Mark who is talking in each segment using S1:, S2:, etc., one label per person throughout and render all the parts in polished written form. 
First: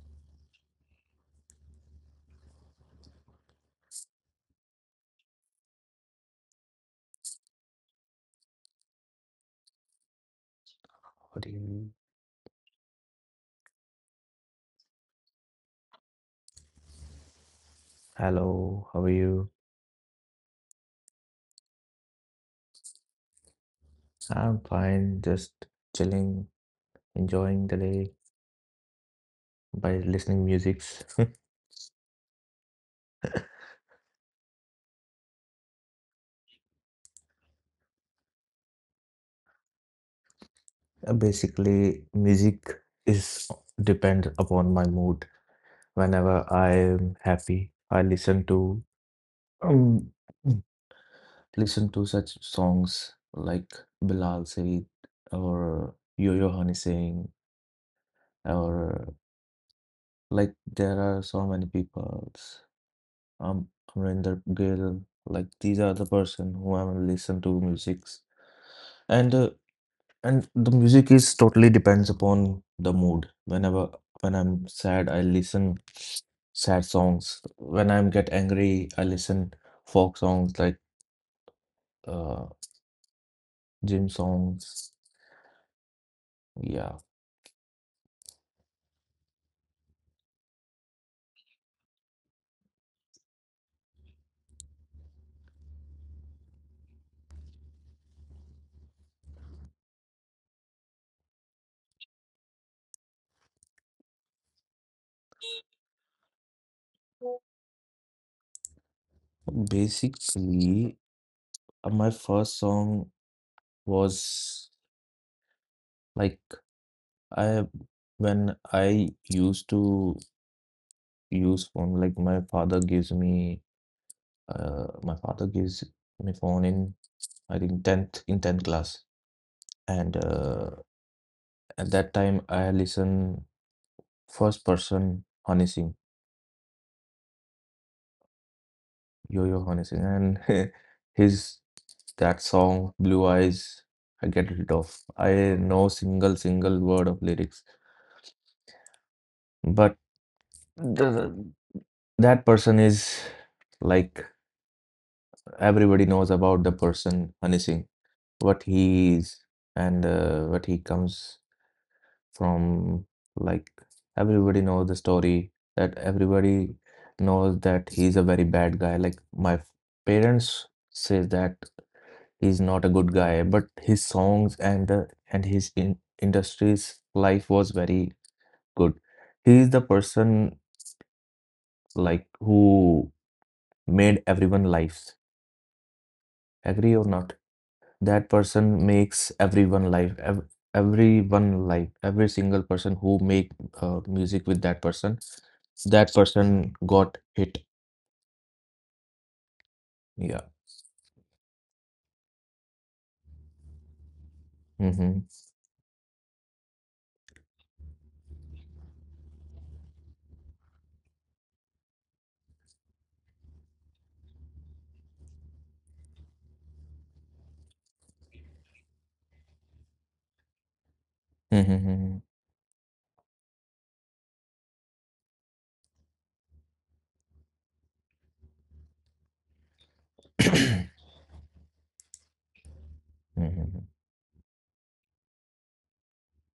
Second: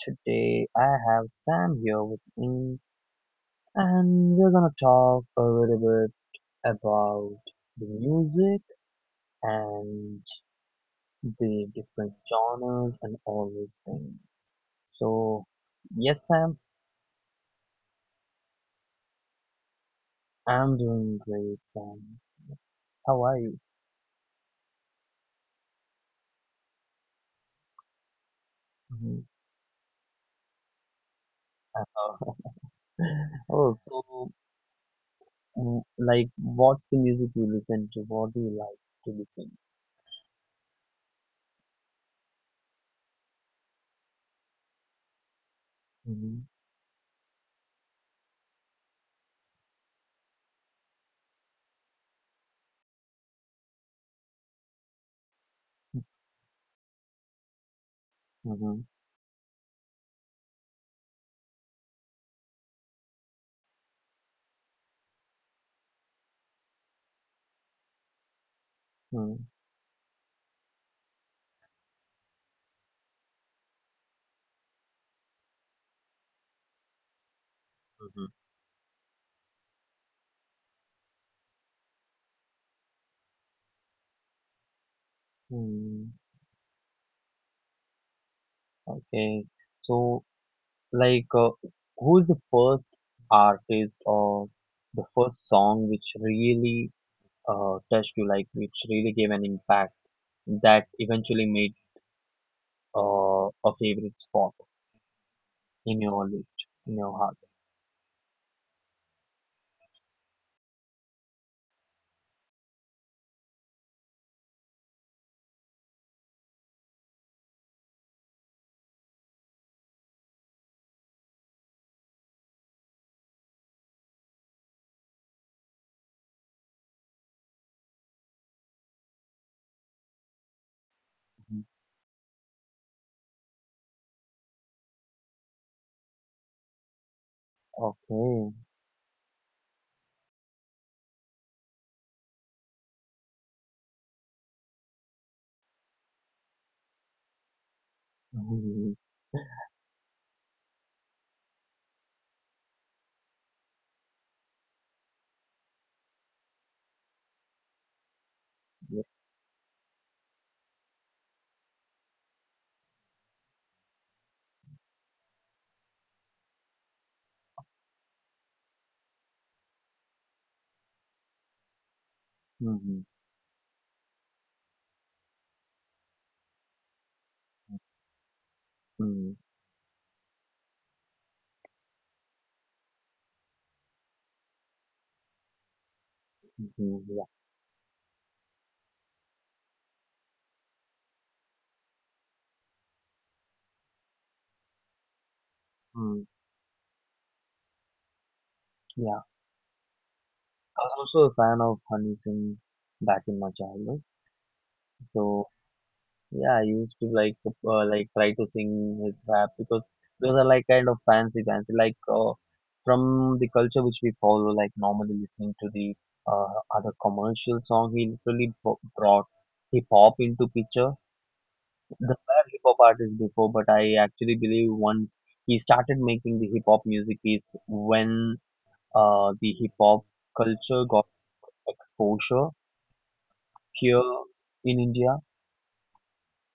S1: Today I have Sam here with me and we're gonna talk a little bit about the music and
S2: What do
S1: the
S2: you-
S1: different genres and all those things. So, yes Sam,
S2: Hello, how are you?
S1: I'm doing great Sam. How are you?
S2: I'm fine, just chilling, enjoying the day
S1: Mhm.
S2: by listening musics.
S1: oh, so like what's the music you listen to? What do you like to listen?
S2: Basically, music is depend upon my mood.
S1: Mm-hmm.
S2: Whenever I am happy, I listen to um listen to such songs like Bilal Said or Yo-Yo Honey Singh,
S1: Mm-hmm.
S2: or like there are so many people, um Amrinder Gill. Like these are the person who I will listen to musics, and
S1: Mm-hmm.
S2: uh, and the music is totally depends upon the mood. When I'm sad, I listen sad songs. When I'm get angry, I listen folk songs like uh gym songs.
S1: Hmm,
S2: Yeah,
S1: okay. So, like, uh, who's the first artist or the first song which really touched you, which really gave an impact that eventually made a favorite spot in your list, in your heart?
S2: basically, my first song was, like, I when I used to use phone. Like my father gives me, my father gives me phone in, I think, tenth class, and
S1: Mhm.
S2: at that time I listen first person Honey Singh,
S1: Okay.
S2: Yo-Yo Honey Singh, and his that song Blue Eyes. I get rid of. I know single word of lyrics,
S1: Mhm.
S2: but the, that person is, like, everybody knows about the person Honey Singh what
S1: Yeah.
S2: he's, and what he comes from. Like everybody knows the story, that everybody knows that he's a very bad guy. Like my parents say that he's not a
S1: Mm-hmm.
S2: good guy, but his songs and the and his in industry's life was very good. He is the person like who made everyone lives. Agree or
S1: Mm-hmm. Yeah.
S2: not? That person makes everyone live, every single person who make music with that person, that
S1: Mm.
S2: person got hit.
S1: Yeah.
S2: Yeah.
S1: I was also a fan of Honey Singh back in my childhood.
S2: Mm-hmm.
S1: So, Yeah, I used to like try to sing his rap because those are like kind of fancy from the culture which we follow, like normally listening to the other commercial song. He literally brought hip hop into picture. There
S2: Mm-hmm.
S1: were hip hop artists before, but I actually believe once he started making the hip hop music is when the hip hop culture got exposure
S2: Mm-hmm.
S1: here in India.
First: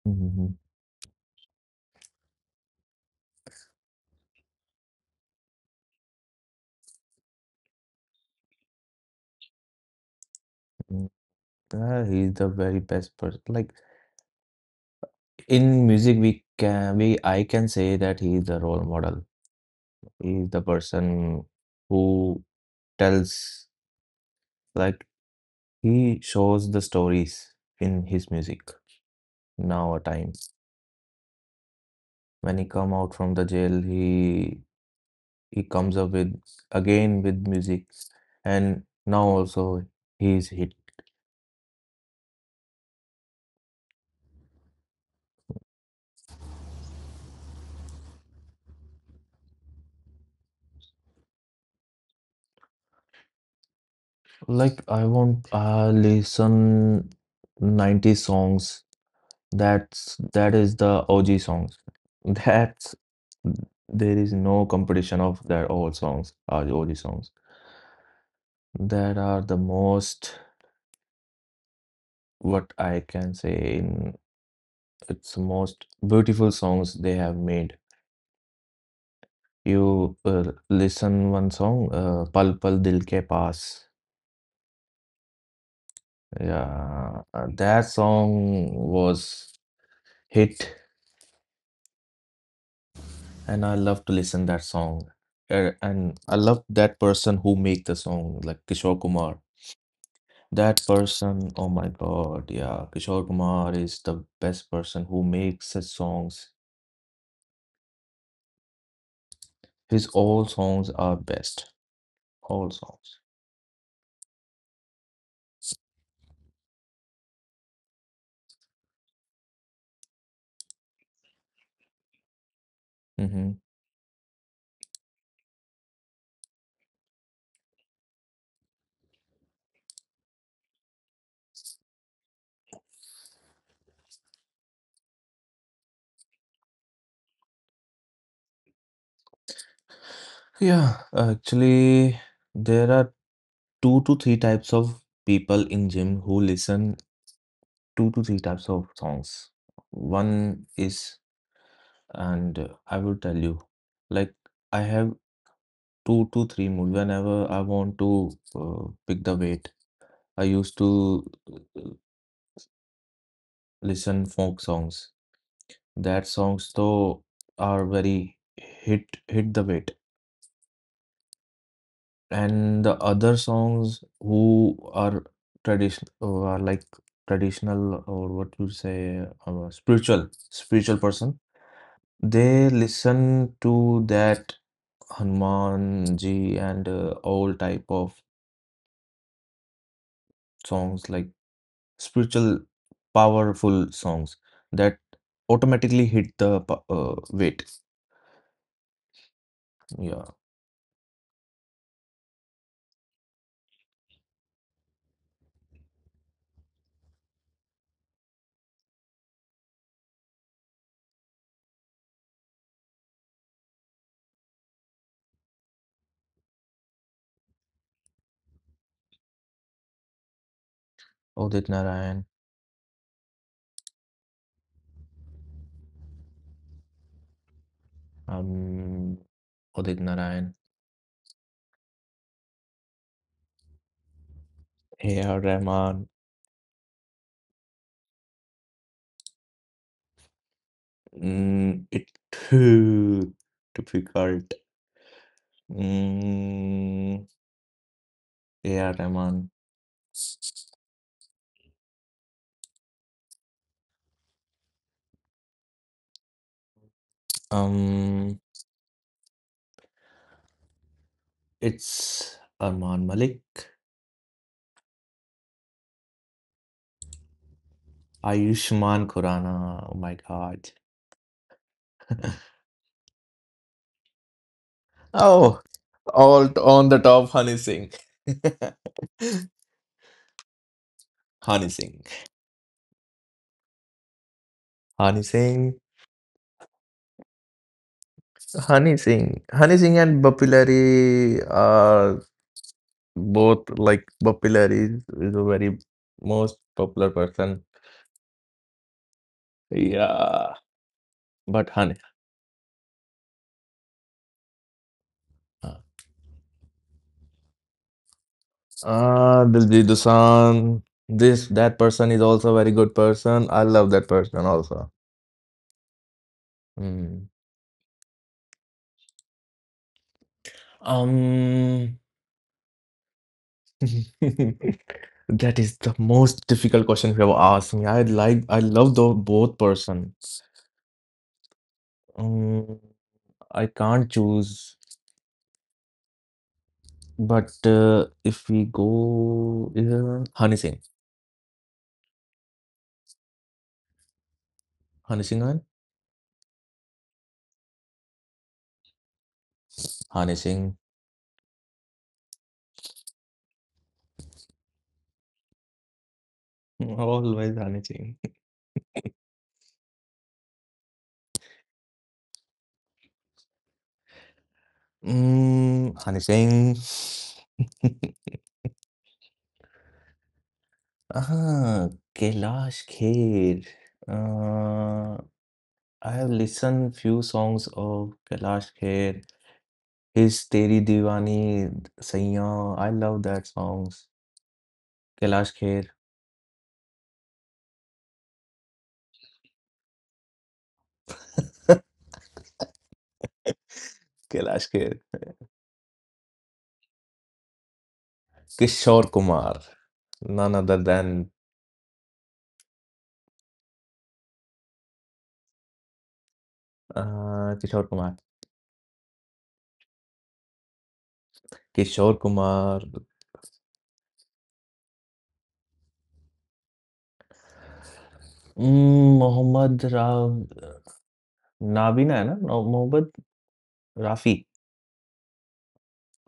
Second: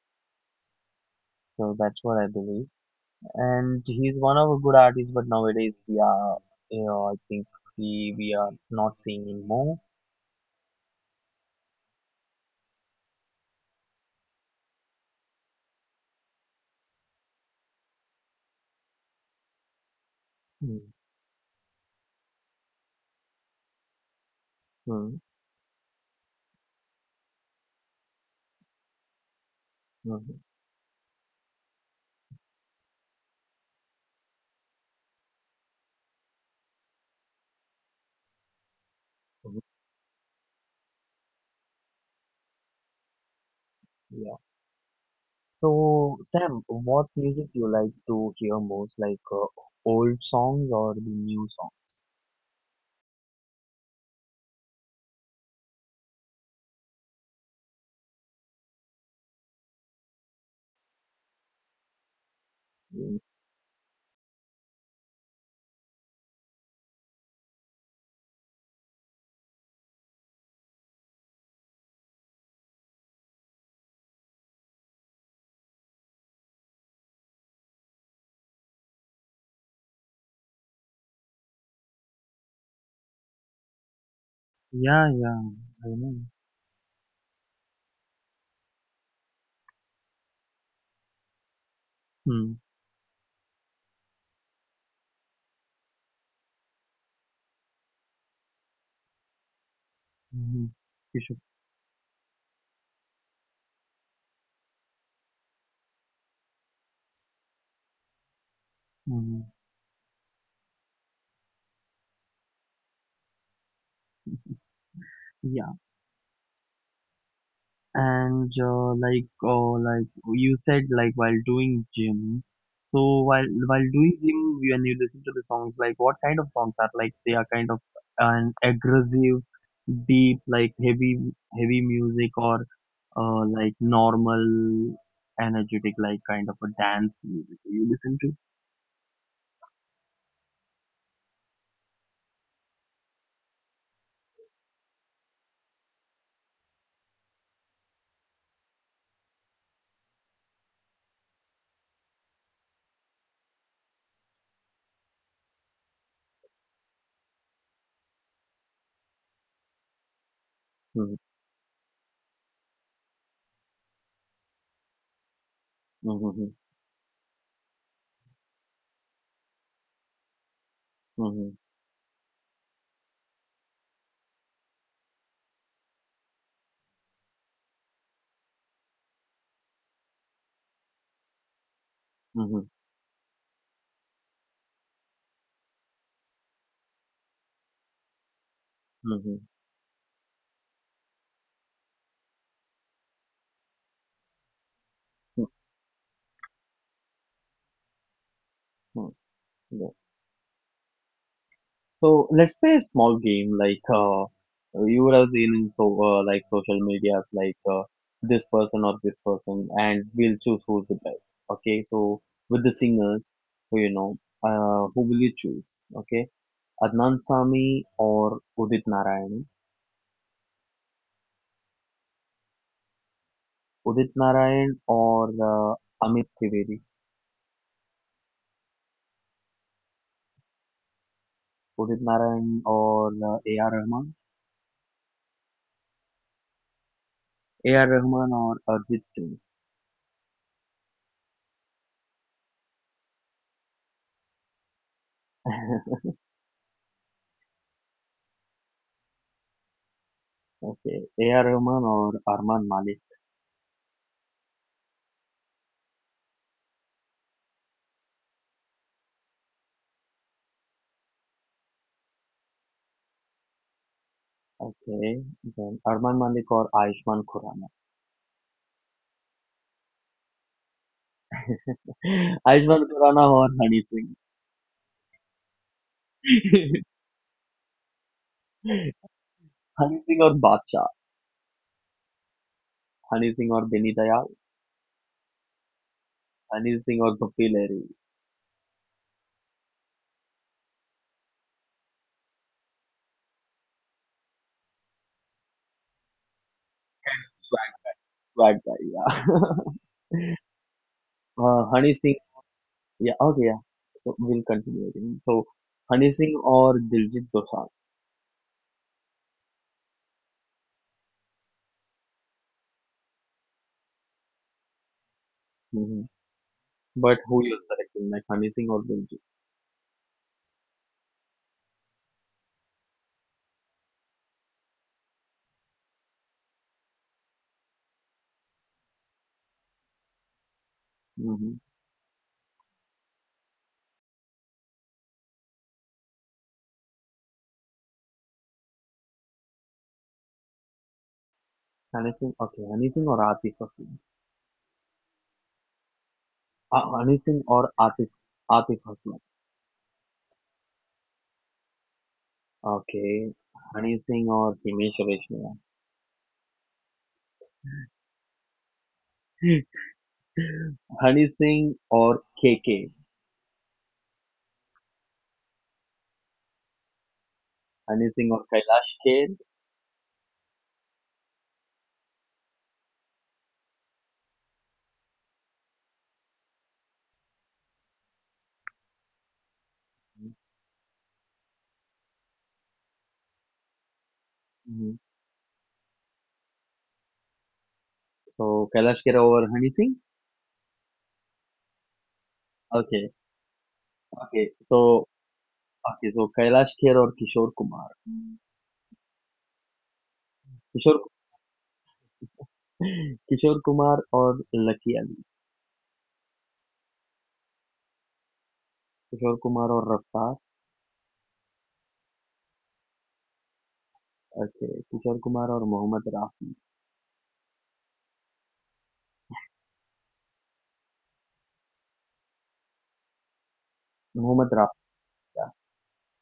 S2: Mm-hmm.
S1: So that's what I believe. And he's one of a good artists, but nowadays, yeah, I think we are not seeing him more.
S2: He's the very best person, like in music we can, we I can say that he is the role model. He is the
S1: Hmm,
S2: person who tells, like,
S1: hmm,
S2: he shows the stories in his music now a time
S1: hmm,
S2: When he come out from the jail, he comes up with again with music, and now
S1: hmm,
S2: also he is hit.
S1: yeah. So Sam, what music you like to hear most, old songs or the new songs?
S2: I listen 90 songs. That is the OG songs. That's
S1: Mm,
S2: there is no competition of that old songs or OG songs. That are the most, what I can say, in it's most beautiful songs they have made. You listen one song, Pal Pal Dil Ke Paas.
S1: yeah, yeah, I know.
S2: Yeah, that song was hit,
S1: Hmm,
S2: and I love to listen that song. And I love that person who make the song, like Kishore Kumar. That
S1: hmm, you
S2: person,
S1: should,
S2: oh my God, yeah, Kishore Kumar is the best person who makes his songs.
S1: hmm.
S2: His all songs are best, all songs.
S1: And like you said, like while doing gym, so
S2: Hmm.
S1: while doing gym, when you listen to the songs, like what kind of songs are, like they are kind of an aggressive, deep, like heavy music, or like normal, energetic, like kind of a dance music you listen to?
S2: Yeah, actually, there are two to three types of people in gym who listen two to three types of songs. One is, and I will tell you, like, I have two to three mood whenever I want to pick the weight. I used to
S1: Mm-hmm.
S2: uh, listen folk songs. That
S1: Mm-hmm.
S2: songs though are very hit the weight.
S1: Mm-hmm.
S2: And the other songs who are tradition, are like traditional, or what you say, spiritual person, they
S1: Mm-hmm.
S2: listen to that Hanuman ji and all type of songs like spiritual powerful songs, that automatically hit the weight.
S1: Mm-hmm.
S2: Yeah.
S1: So let's play a small game like you would have seen in so like social medias like this person or this person, and we'll choose who's the best. Okay, so with the singers, so you know, who will you choose? Okay, Adnan Sami or Udit Narayan,
S2: Udit Narayan.
S1: Udit Narayan or Amit Trivedi,
S2: um Udit Narayan.
S1: Udit Narayan or A.R. Rahman,
S2: A.R. Rahman.
S1: A.R. Rahman or Arjit Singh.
S2: Mm, it too difficult. Mm, yeah, Rahman.
S1: Okay, A.R. Rahman or Arman Malik.
S2: Um, it's Arman Malik.
S1: Okay, then Arman Malik और Ayushman Khurana.
S2: Ayushman Khurrana. Oh my God.
S1: Ayushman Khurana और Honey Singh.
S2: Oh, on the top, Honey Singh.
S1: Honey Singh और बादशाह,
S2: Honey Singh.
S1: Honey Singh और Beni Dayal,
S2: Honey Singh.
S1: Honey Singh और पप्पी लहरी।
S2: Honey Singh. Honey Singh and Bapilari are both like, Bapilari is a very most popular person.
S1: Swag, swag guy, yeah.
S2: Yeah. But honey,
S1: Honey Singh, yeah, okay, yeah. So we'll continue again. So
S2: uh,
S1: Honey Singh और Diljit Dosanjh.
S2: Diljit Dosanjh, this that person is also a very good person. I love that person also.
S1: Hmm. But
S2: Mm.
S1: who you're selecting? Like Honey Singh और Diljit.
S2: Um, that is the most difficult question you have asked me. I like, I love the both persons.
S1: Hmm.
S2: Um, I can't choose. But if we go, Hani Singh.
S1: Honey Singh, okay, Honey Singh और Atif Aslam.
S2: Hani Singh, and
S1: Honey Singh और Atif, Atif Aslam.
S2: Hani Singh.
S1: Okay, Hany Singh और Himesh Reshammiya,
S2: Always Hani Singh.
S1: Honey Singh और KK,
S2: Mm, Hani Singh.
S1: Honey Singh और कैलाश खेर,
S2: हाँ, Kailash Kher. Uh, I have listened few songs of Kailash Kher. His Teri Deewani, Saiyaan, I love that songs. Kailash Kher.
S1: So Kailash Kher और Honey Singh, okay, okay
S2: Kailash
S1: so
S2: Kher.
S1: Okay so Kailash Kher और Kishore Kumar,
S2: Kishore Kumar, none other
S1: Kishore
S2: than
S1: Kishore Kumar और Lucky Ali,
S2: uh, Kishore Kumar.
S1: Kishore Kumar और Raftaar,
S2: Kishore Kumar.
S1: Okay Kishore Kumar और मोहम्मद राफी,
S2: उम, मोहम्मद राव नाबीना है ना? मोहम्मद राफ़ी।
S1: मोहम्मद राफी का,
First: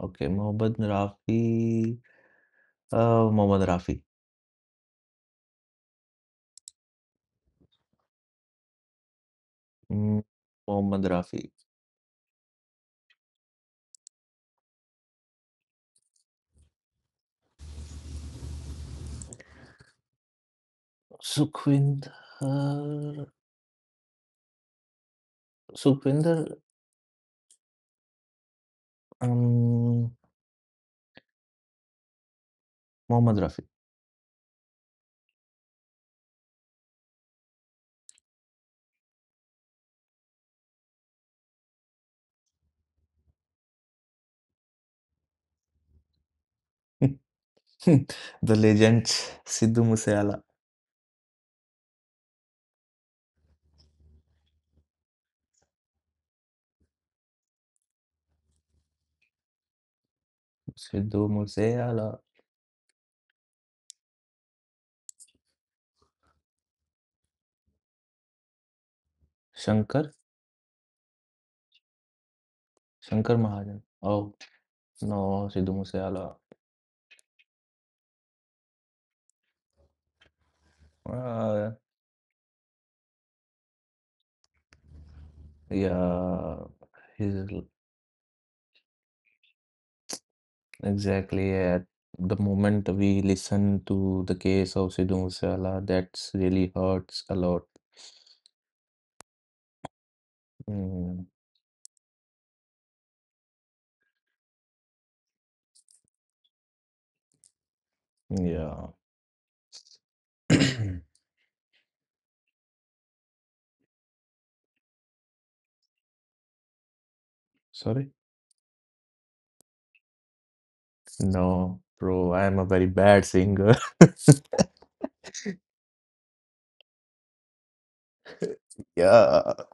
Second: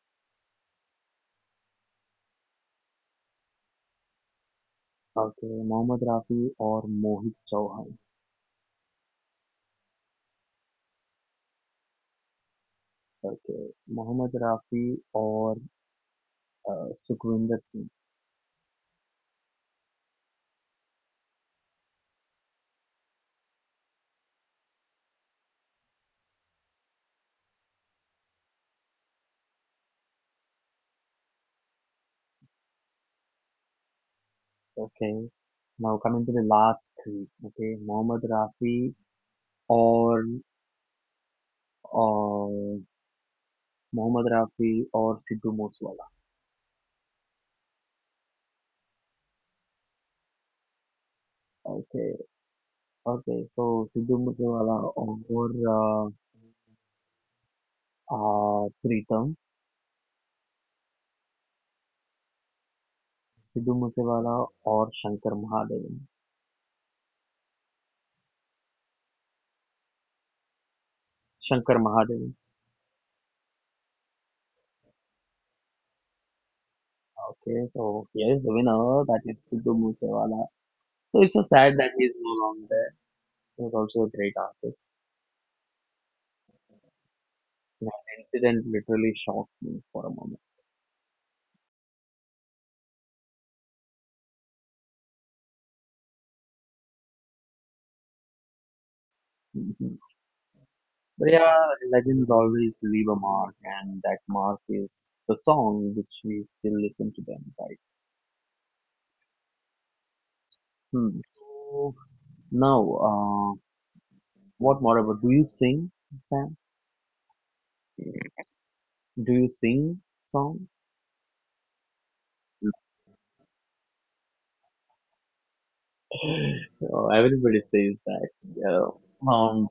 S2: ओके, मोहम्मद राफ़ी। मोहम्मद राफ़ी।
S1: ओके मोहम्मद राफी और मोहित चौहान,
S2: हुँ, मोहम्मद रफ़ी।
S1: ओके मोहम्मद राफी और Sukhvinder Singh.
S2: Sukhvinder Sukhvinder um, Mohammed Rafi.
S1: Okay. Now coming to the last three. Okay, or uh, Mohammad Rafi or Sidhu Moosewala.
S2: The legends, Sidhu Moosewala.
S1: Okay, okay. So Sidhu Moosewala or uh, Pritam,
S2: Sidhu Moosewala,
S1: Sidhu Moosewala or Shankar Mahadevan.
S2: Shankar,
S1: Shankar Mahadevan.
S2: Shankar Mahajan. Oh, no, Sidhu Moosewala.
S1: Okay, so here is the winner. That is Sidhu Moosewala. So it's so
S2: Uh,
S1: sad that he is no longer there. He was also a great artist.
S2: yeah, he's
S1: That incident literally shocked me for a moment.
S2: exactly at the moment we listen to the case of Sidhu Moosewala, that's really hurts a lot.
S1: Mhm.
S2: Mm,
S1: But yeah, legends always leave a mark, and that mark is the song which we still listen to them, right?
S2: yeah.
S1: Hmm. So now, uh, what more about? Do you sing, Sam?
S2: Sorry?
S1: Do you sing song?
S2: No, bro, I am a very bad singer.
S1: Oh, everybody says that. Yeah.
S2: Yeah,
S1: Um,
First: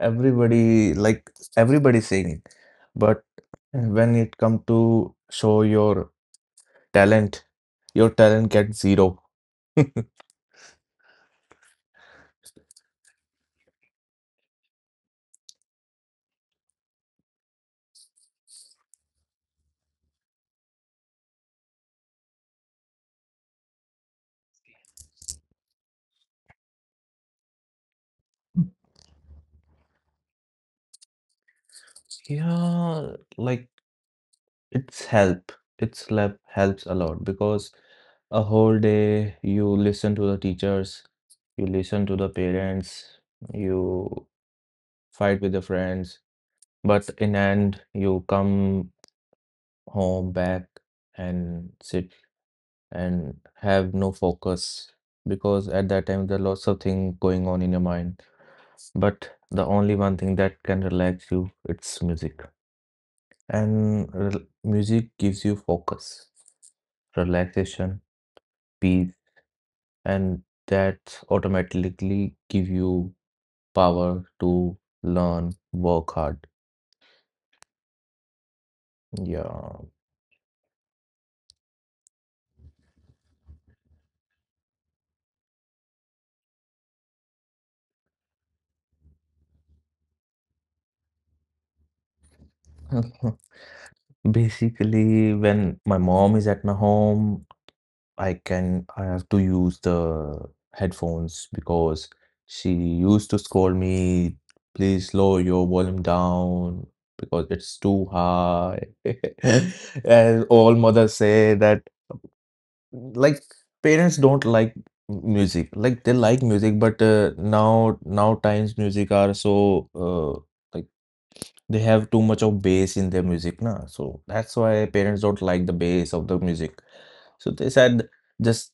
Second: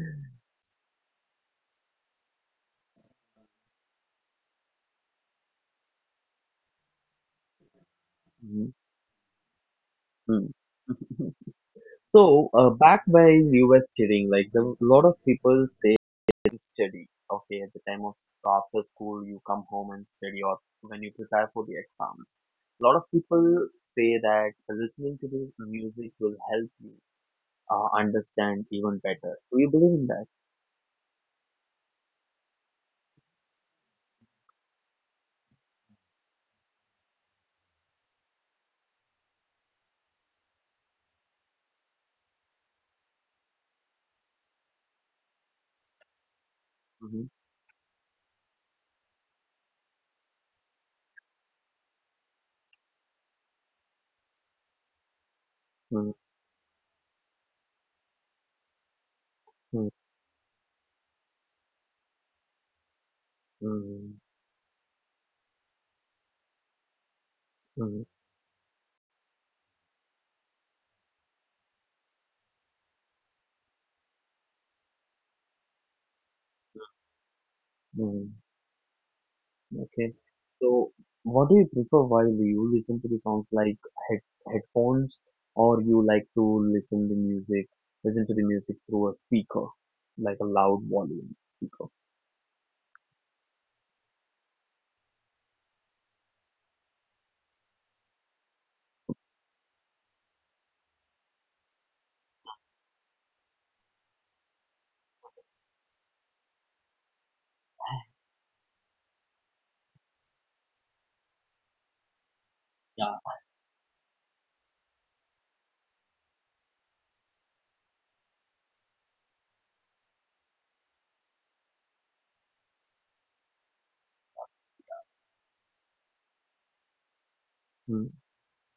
S2: everybody, like, everybody sing, but when it come to show talent, your talent
S1: mhm,
S2: gets zero.
S1: mhm. So, back by you were stating, like, there were a lot of people say you study. Okay, at the time of after school, you come home and study, or when you prepare for the exams. A lot of people say that listening to the music will help you understand even better. Do you believe in that?
S2: Yeah, like, it's help. It's help helps a lot, because a whole day you listen to the teachers, you listen to the parents, you fight with the friends, but in
S1: Hmm,
S2: end you come home back and sit and have no focus, because at that time
S1: mm,
S2: there are lots of things going on in your mind. But the only
S1: mm,
S2: one thing that can relax you, it's music. And
S1: mm,
S2: music gives you focus, relaxation,
S1: mm,
S2: peace, and that automatically give you power to learn, work hard.
S1: mm.
S2: Yeah.
S1: Okay. So, what do you prefer while you listen to the songs, like head headphones, or you like to listen the music, listen to the music through a speaker, like a loud volume speaker?
S2: Basically, when my mom is at my home, I have to use the headphones, because she used to scold me, please lower your volume down, because it's too high. As all mothers say that, like, parents don't like music. Like, they like music, but now times music are so like, they have too much of bass in their music, na. So that's why parents don't like the bass of the music. So they said,
S1: Mm,
S2: just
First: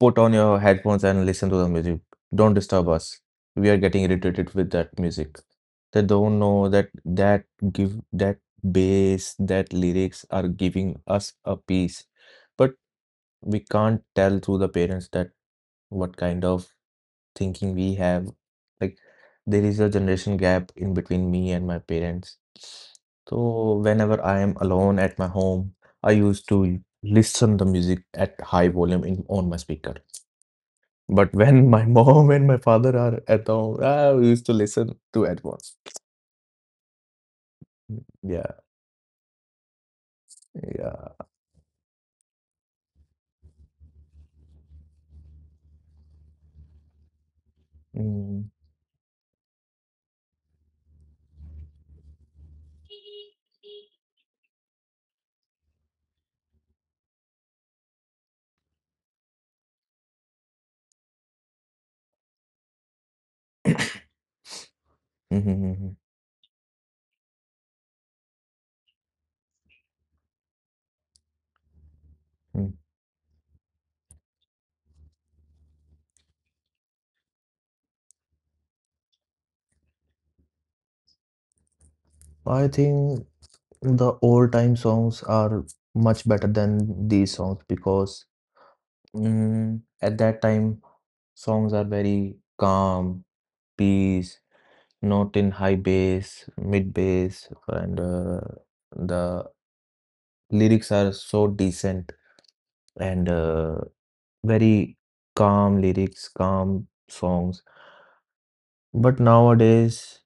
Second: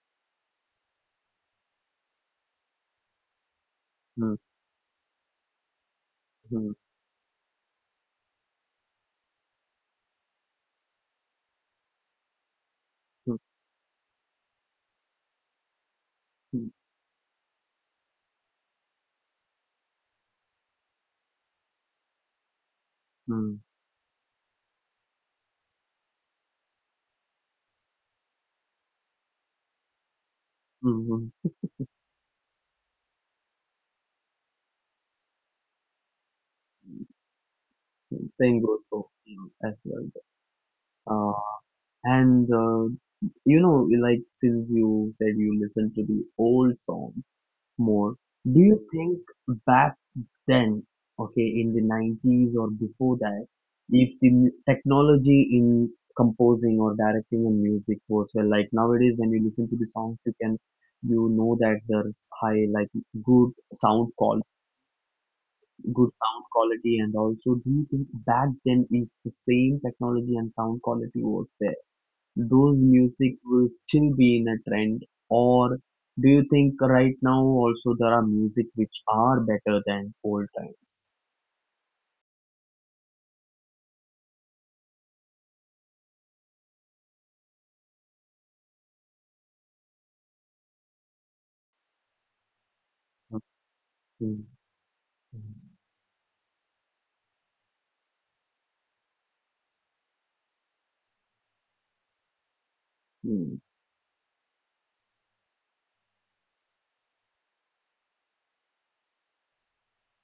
S2: put on your headphones and listen to the music. Don't disturb us. We are getting
S1: mm,
S2: irritated with that music. They don't know
S1: mm,
S2: that that give that bass, that lyrics are giving us a peace. But
S1: mm,
S2: we can't tell through the parents that what kind
S1: mm,
S2: of thinking we have. Like, there is a generation gap in between me and my parents. So whenever I am alone at my home, I used to listen the music at high volume in on my speaker.
S1: mm,
S2: But
S1: mhm.
S2: when my mom and my father are at home, ah, we used to listen to at once. Mm,
S1: Same
S2: yeah,
S1: goes for you as well. Uh,
S2: yeah.
S1: and You know, like since you said you listen to the old song more,
S2: Mm.
S1: do you think back then, okay, in the 90s or before that, if the technology in composing or directing a music was well, like nowadays when you listen to the songs, you can you know that there's high like good sound quality
S2: Mhm, mhm,
S1: good sound quality, and also do you think back then if the same technology and sound quality was there, those
S2: mhm.
S1: music will still be in a trend, or do you think right now also there are music which are better than old times?
S2: I think the old time songs are much better than these songs, because mm, at that time songs are very calm,
S1: Okay.
S2: peace,
S1: Mm.
S2: not in high bass, mid bass, and the lyrics are so decent, and
S1: Mm.
S2: very calm lyrics, calm songs. But nowadays,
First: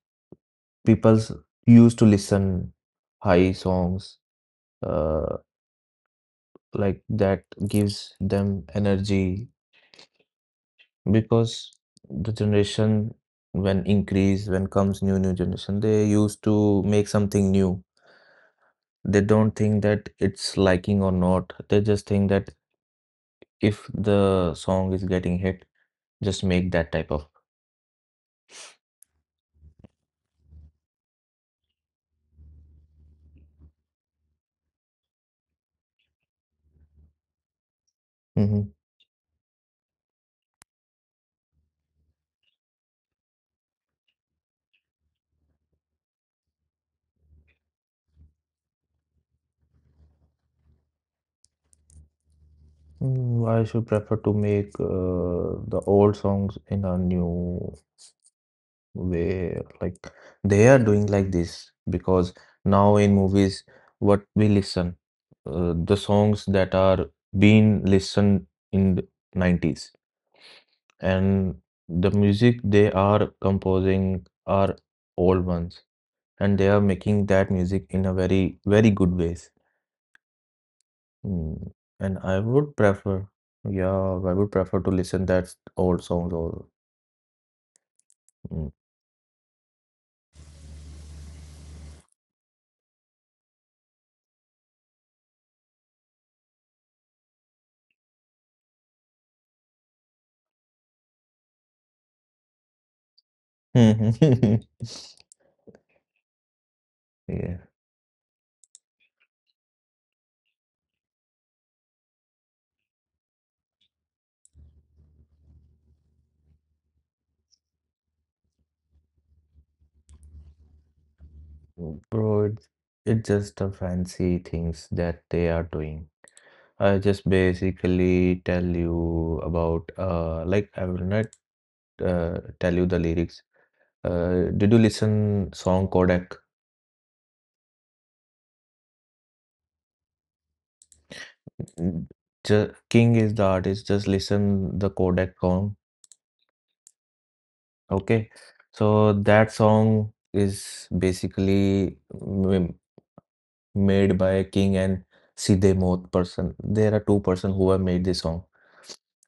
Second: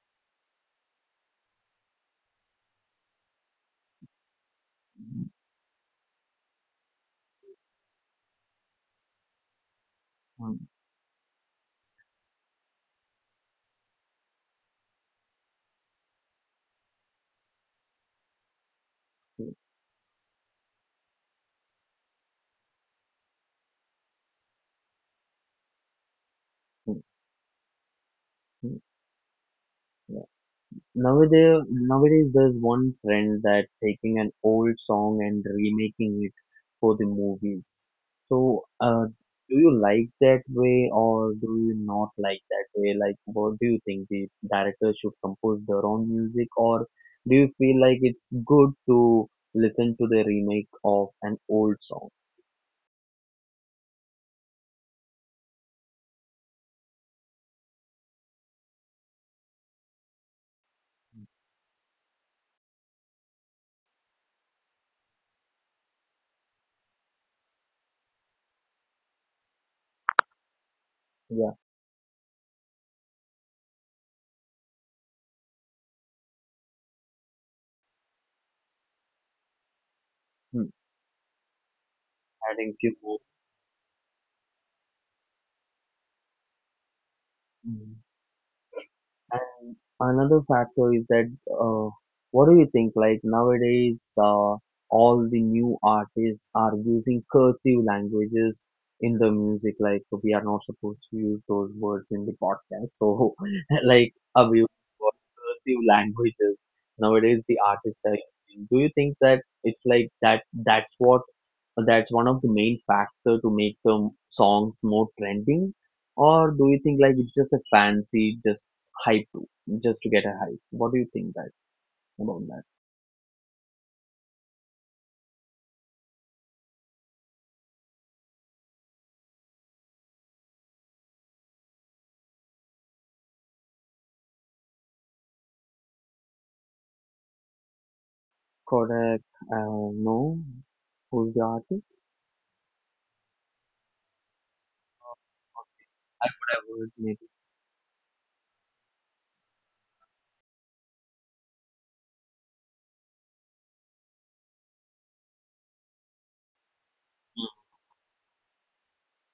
S2: people used to listen high songs, uh, like that gives them energy, because the generation when increase when comes new generation, they used to make something new. They don't
S1: Okay.
S2: think that it's liking or not, they just think that if the song is getting hit, just make that type of.
S1: Okay. Nowadays there's one trend that taking an old song and remaking it for the movies. So,
S2: Mm-hmm.
S1: do you like that way or do you not like that way? Like, what do you think, the directors should compose their own music, or do you feel like it's good to listen to the remake of an old song?
S2: Mm, I should prefer to make the old songs in a new way. Like, they are doing like this because now in movies, what we listen, the songs that are being listened in the nineties,
S1: Yeah,
S2: and the music they are composing are old ones, and they are making that music in a very, very good ways.
S1: hmm.
S2: Mm, and I
S1: Adding
S2: would
S1: few more.
S2: prefer, yeah, I would prefer to listen that old songs, or
S1: Hmm.
S2: mm.
S1: And another factor is that what do you think? Like nowadays, all the new artists are using cursive languages in the music. Like we are not supposed to use those words in the podcast. So, like abuse for cursive languages nowadays, the
S2: Yeah,
S1: artists are using. Do you think that it's like that? That's what. That's one of the main factor to make the songs more trending, or do you think like it's just a fancy just hype, just to get a hype. What do you think that
S2: Mm.
S1: about
S2: bro,
S1: that?
S2: it's just a fancy things that they are doing. I just basically tell you about, like, I will not tell you the lyrics. Did you listen song Kodak?
S1: Kodak, no. Who's the artist?
S2: Just, King is the artist. Just listen the Kodak song.
S1: I would have heard maybe.
S2: Okay, so that song is basically m made by King and Sidhe Moth person. There are two-person who have made this song,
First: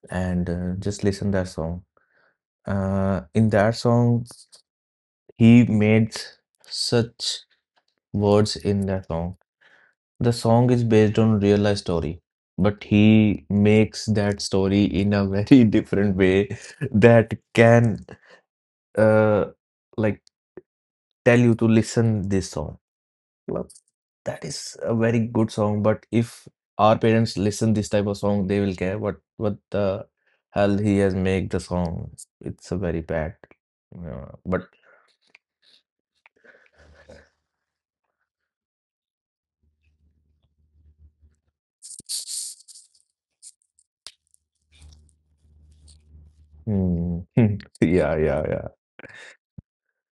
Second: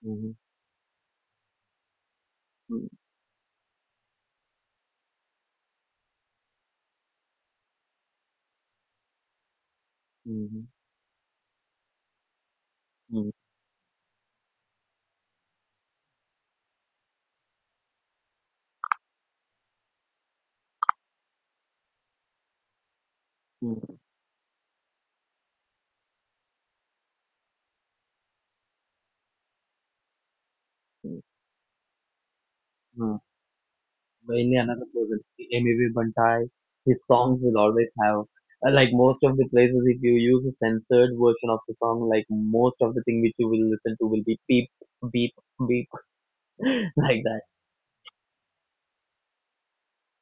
S1: Mm-hmm.
S2: and just listen that song. In that song, he made such words in that song. The
S1: Mm-hmm.
S2: song is based on real life story, but
S1: Mm-hmm.
S2: he makes that story in a very different way that can, uh, like, tell you to listen this song. Well, that is a very good song, but if our parents listen this type of song, they will care what the hell he has made the song. It's a very
S1: Mm-hmm.
S2: bad. Yeah,
S1: Mainly
S2: but
S1: another person, M.A.V. Bantai. His songs will always have like most of the places. If you use a censored version of the song, like most of the thing which you will listen to will be beep, beep, beep, like
S2: hmm,
S1: that.
S2: yeah, yeah, yeah.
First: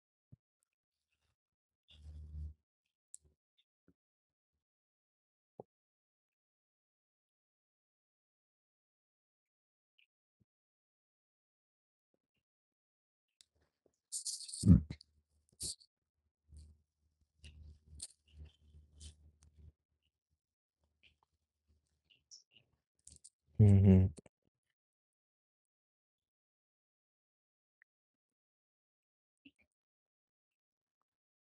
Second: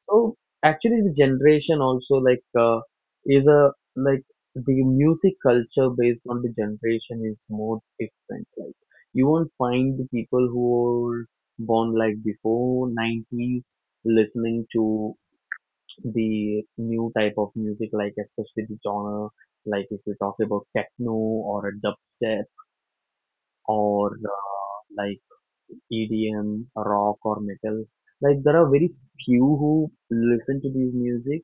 S1: So actually, the generation also like is a like the music culture based on the generation is more different. Like you won't find the people who were born like before 90s listening to the new type of music, like especially the genre. Like if you talk about techno or a dubstep
S2: Mhm,
S1: or EDM, rock or metal, like there are very few who listen to these music,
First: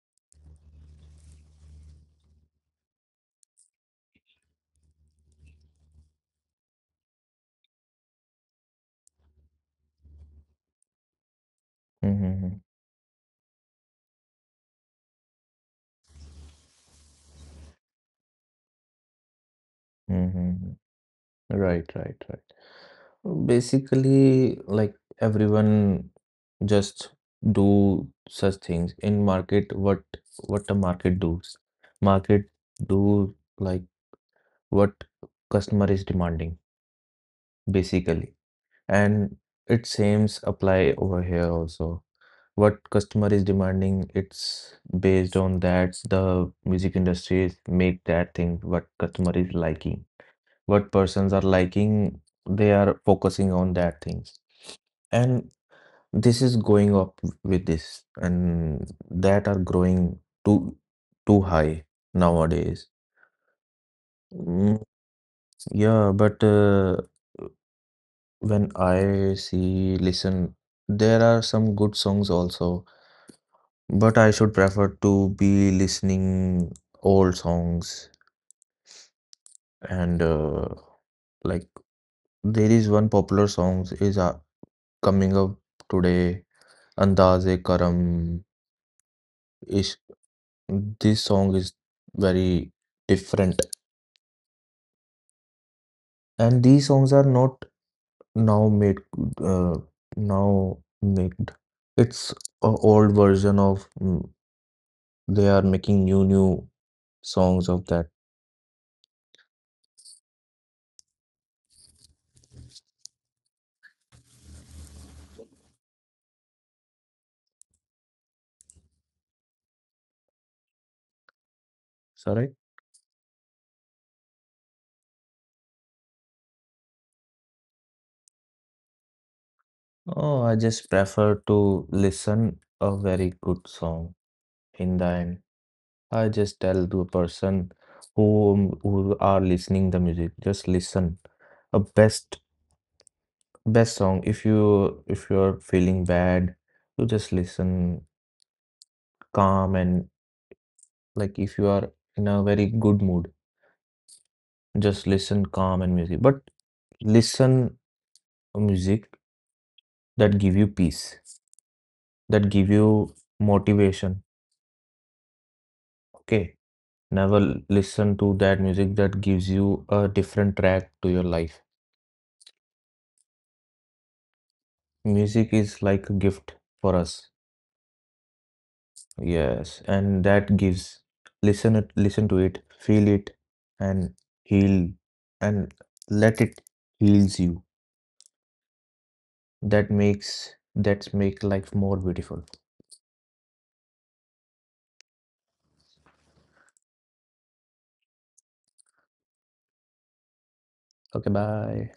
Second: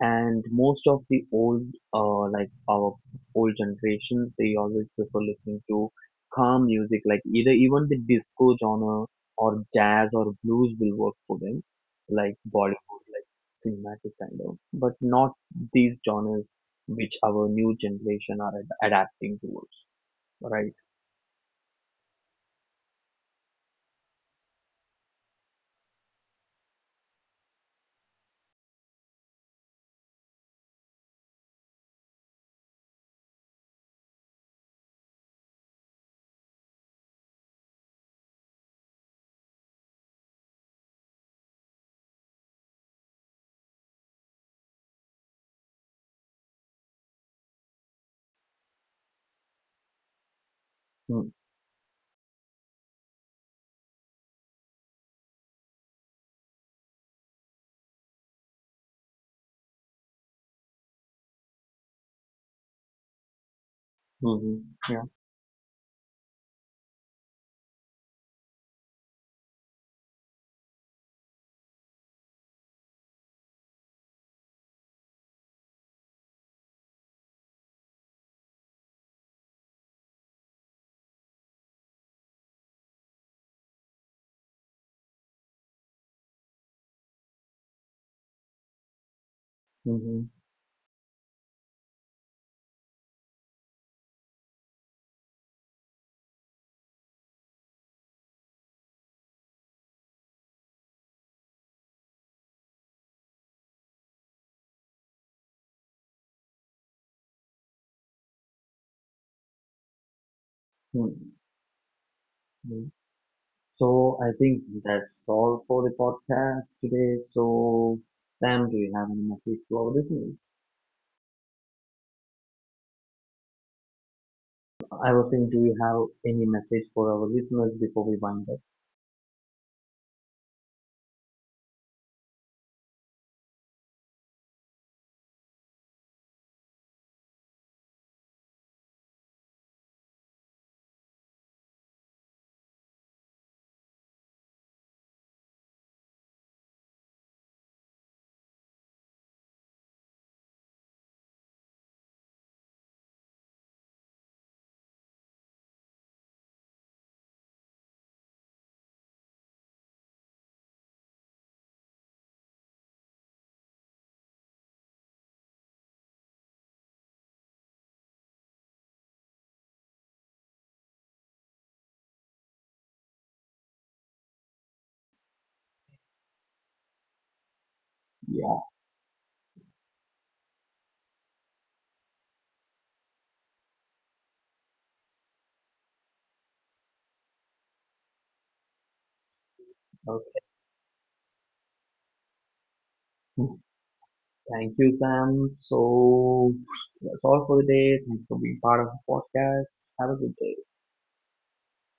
S1: and most of the old, like our old generation, they always prefer listening to calm music, like either even the disco genre or jazz or blues will work for them, like
S2: mhm,
S1: Bollywood, like cinematic kind of, but not these genres which our new generation are adapting towards, right?
S2: mhm. Right, right, right. Basically, like, everyone just do such things in market. What the market does? Market do like, what customer is demanding, basically, and it seems apply over here also. What customer is demanding, it's based on that, the music industries make that thing what customer is liking, what persons are liking, they are focusing on that things, and this is going up with this, and that are growing too too high nowadays.
S1: Mm-hmm.
S2: Mm,
S1: Yeah.
S2: yeah, but when I see, listen, there are some good songs also, but I should prefer to be listening old songs, and like there is one popular songs is coming up today, Andaz-e Karam is, this song is very different, and these songs are not now made, uh, now made. It's a old version of mm, they are making new songs of that.
S1: Mm-hmm. So I think that's all for the podcast today. So Sam, do you have any message to our listeners?
S2: Sorry.
S1: I was saying, do you have any message for our listeners before we wind up?
S2: Oh, I just prefer to listen a very good song in the end. I just tell the person who are listening the music, just listen a best song. If you are feeling bad, you just listen calm, and like if you are in a very good mood, just listen calm and music. But listen music that give you peace, that give you motivation. Okay. Never listen to that music that gives you a different track to your life. Music is like a gift for us.
S1: Yeah.
S2: Yes, and that gives. Listen it, listen to it, feel it, and heal, and let it heals you. That
S1: Okay.
S2: makes, that make life more beautiful.
S1: Thank you, Sam. So that's all for the day. Thanks for being part of the podcast. Have a good day.
S2: Okay, bye.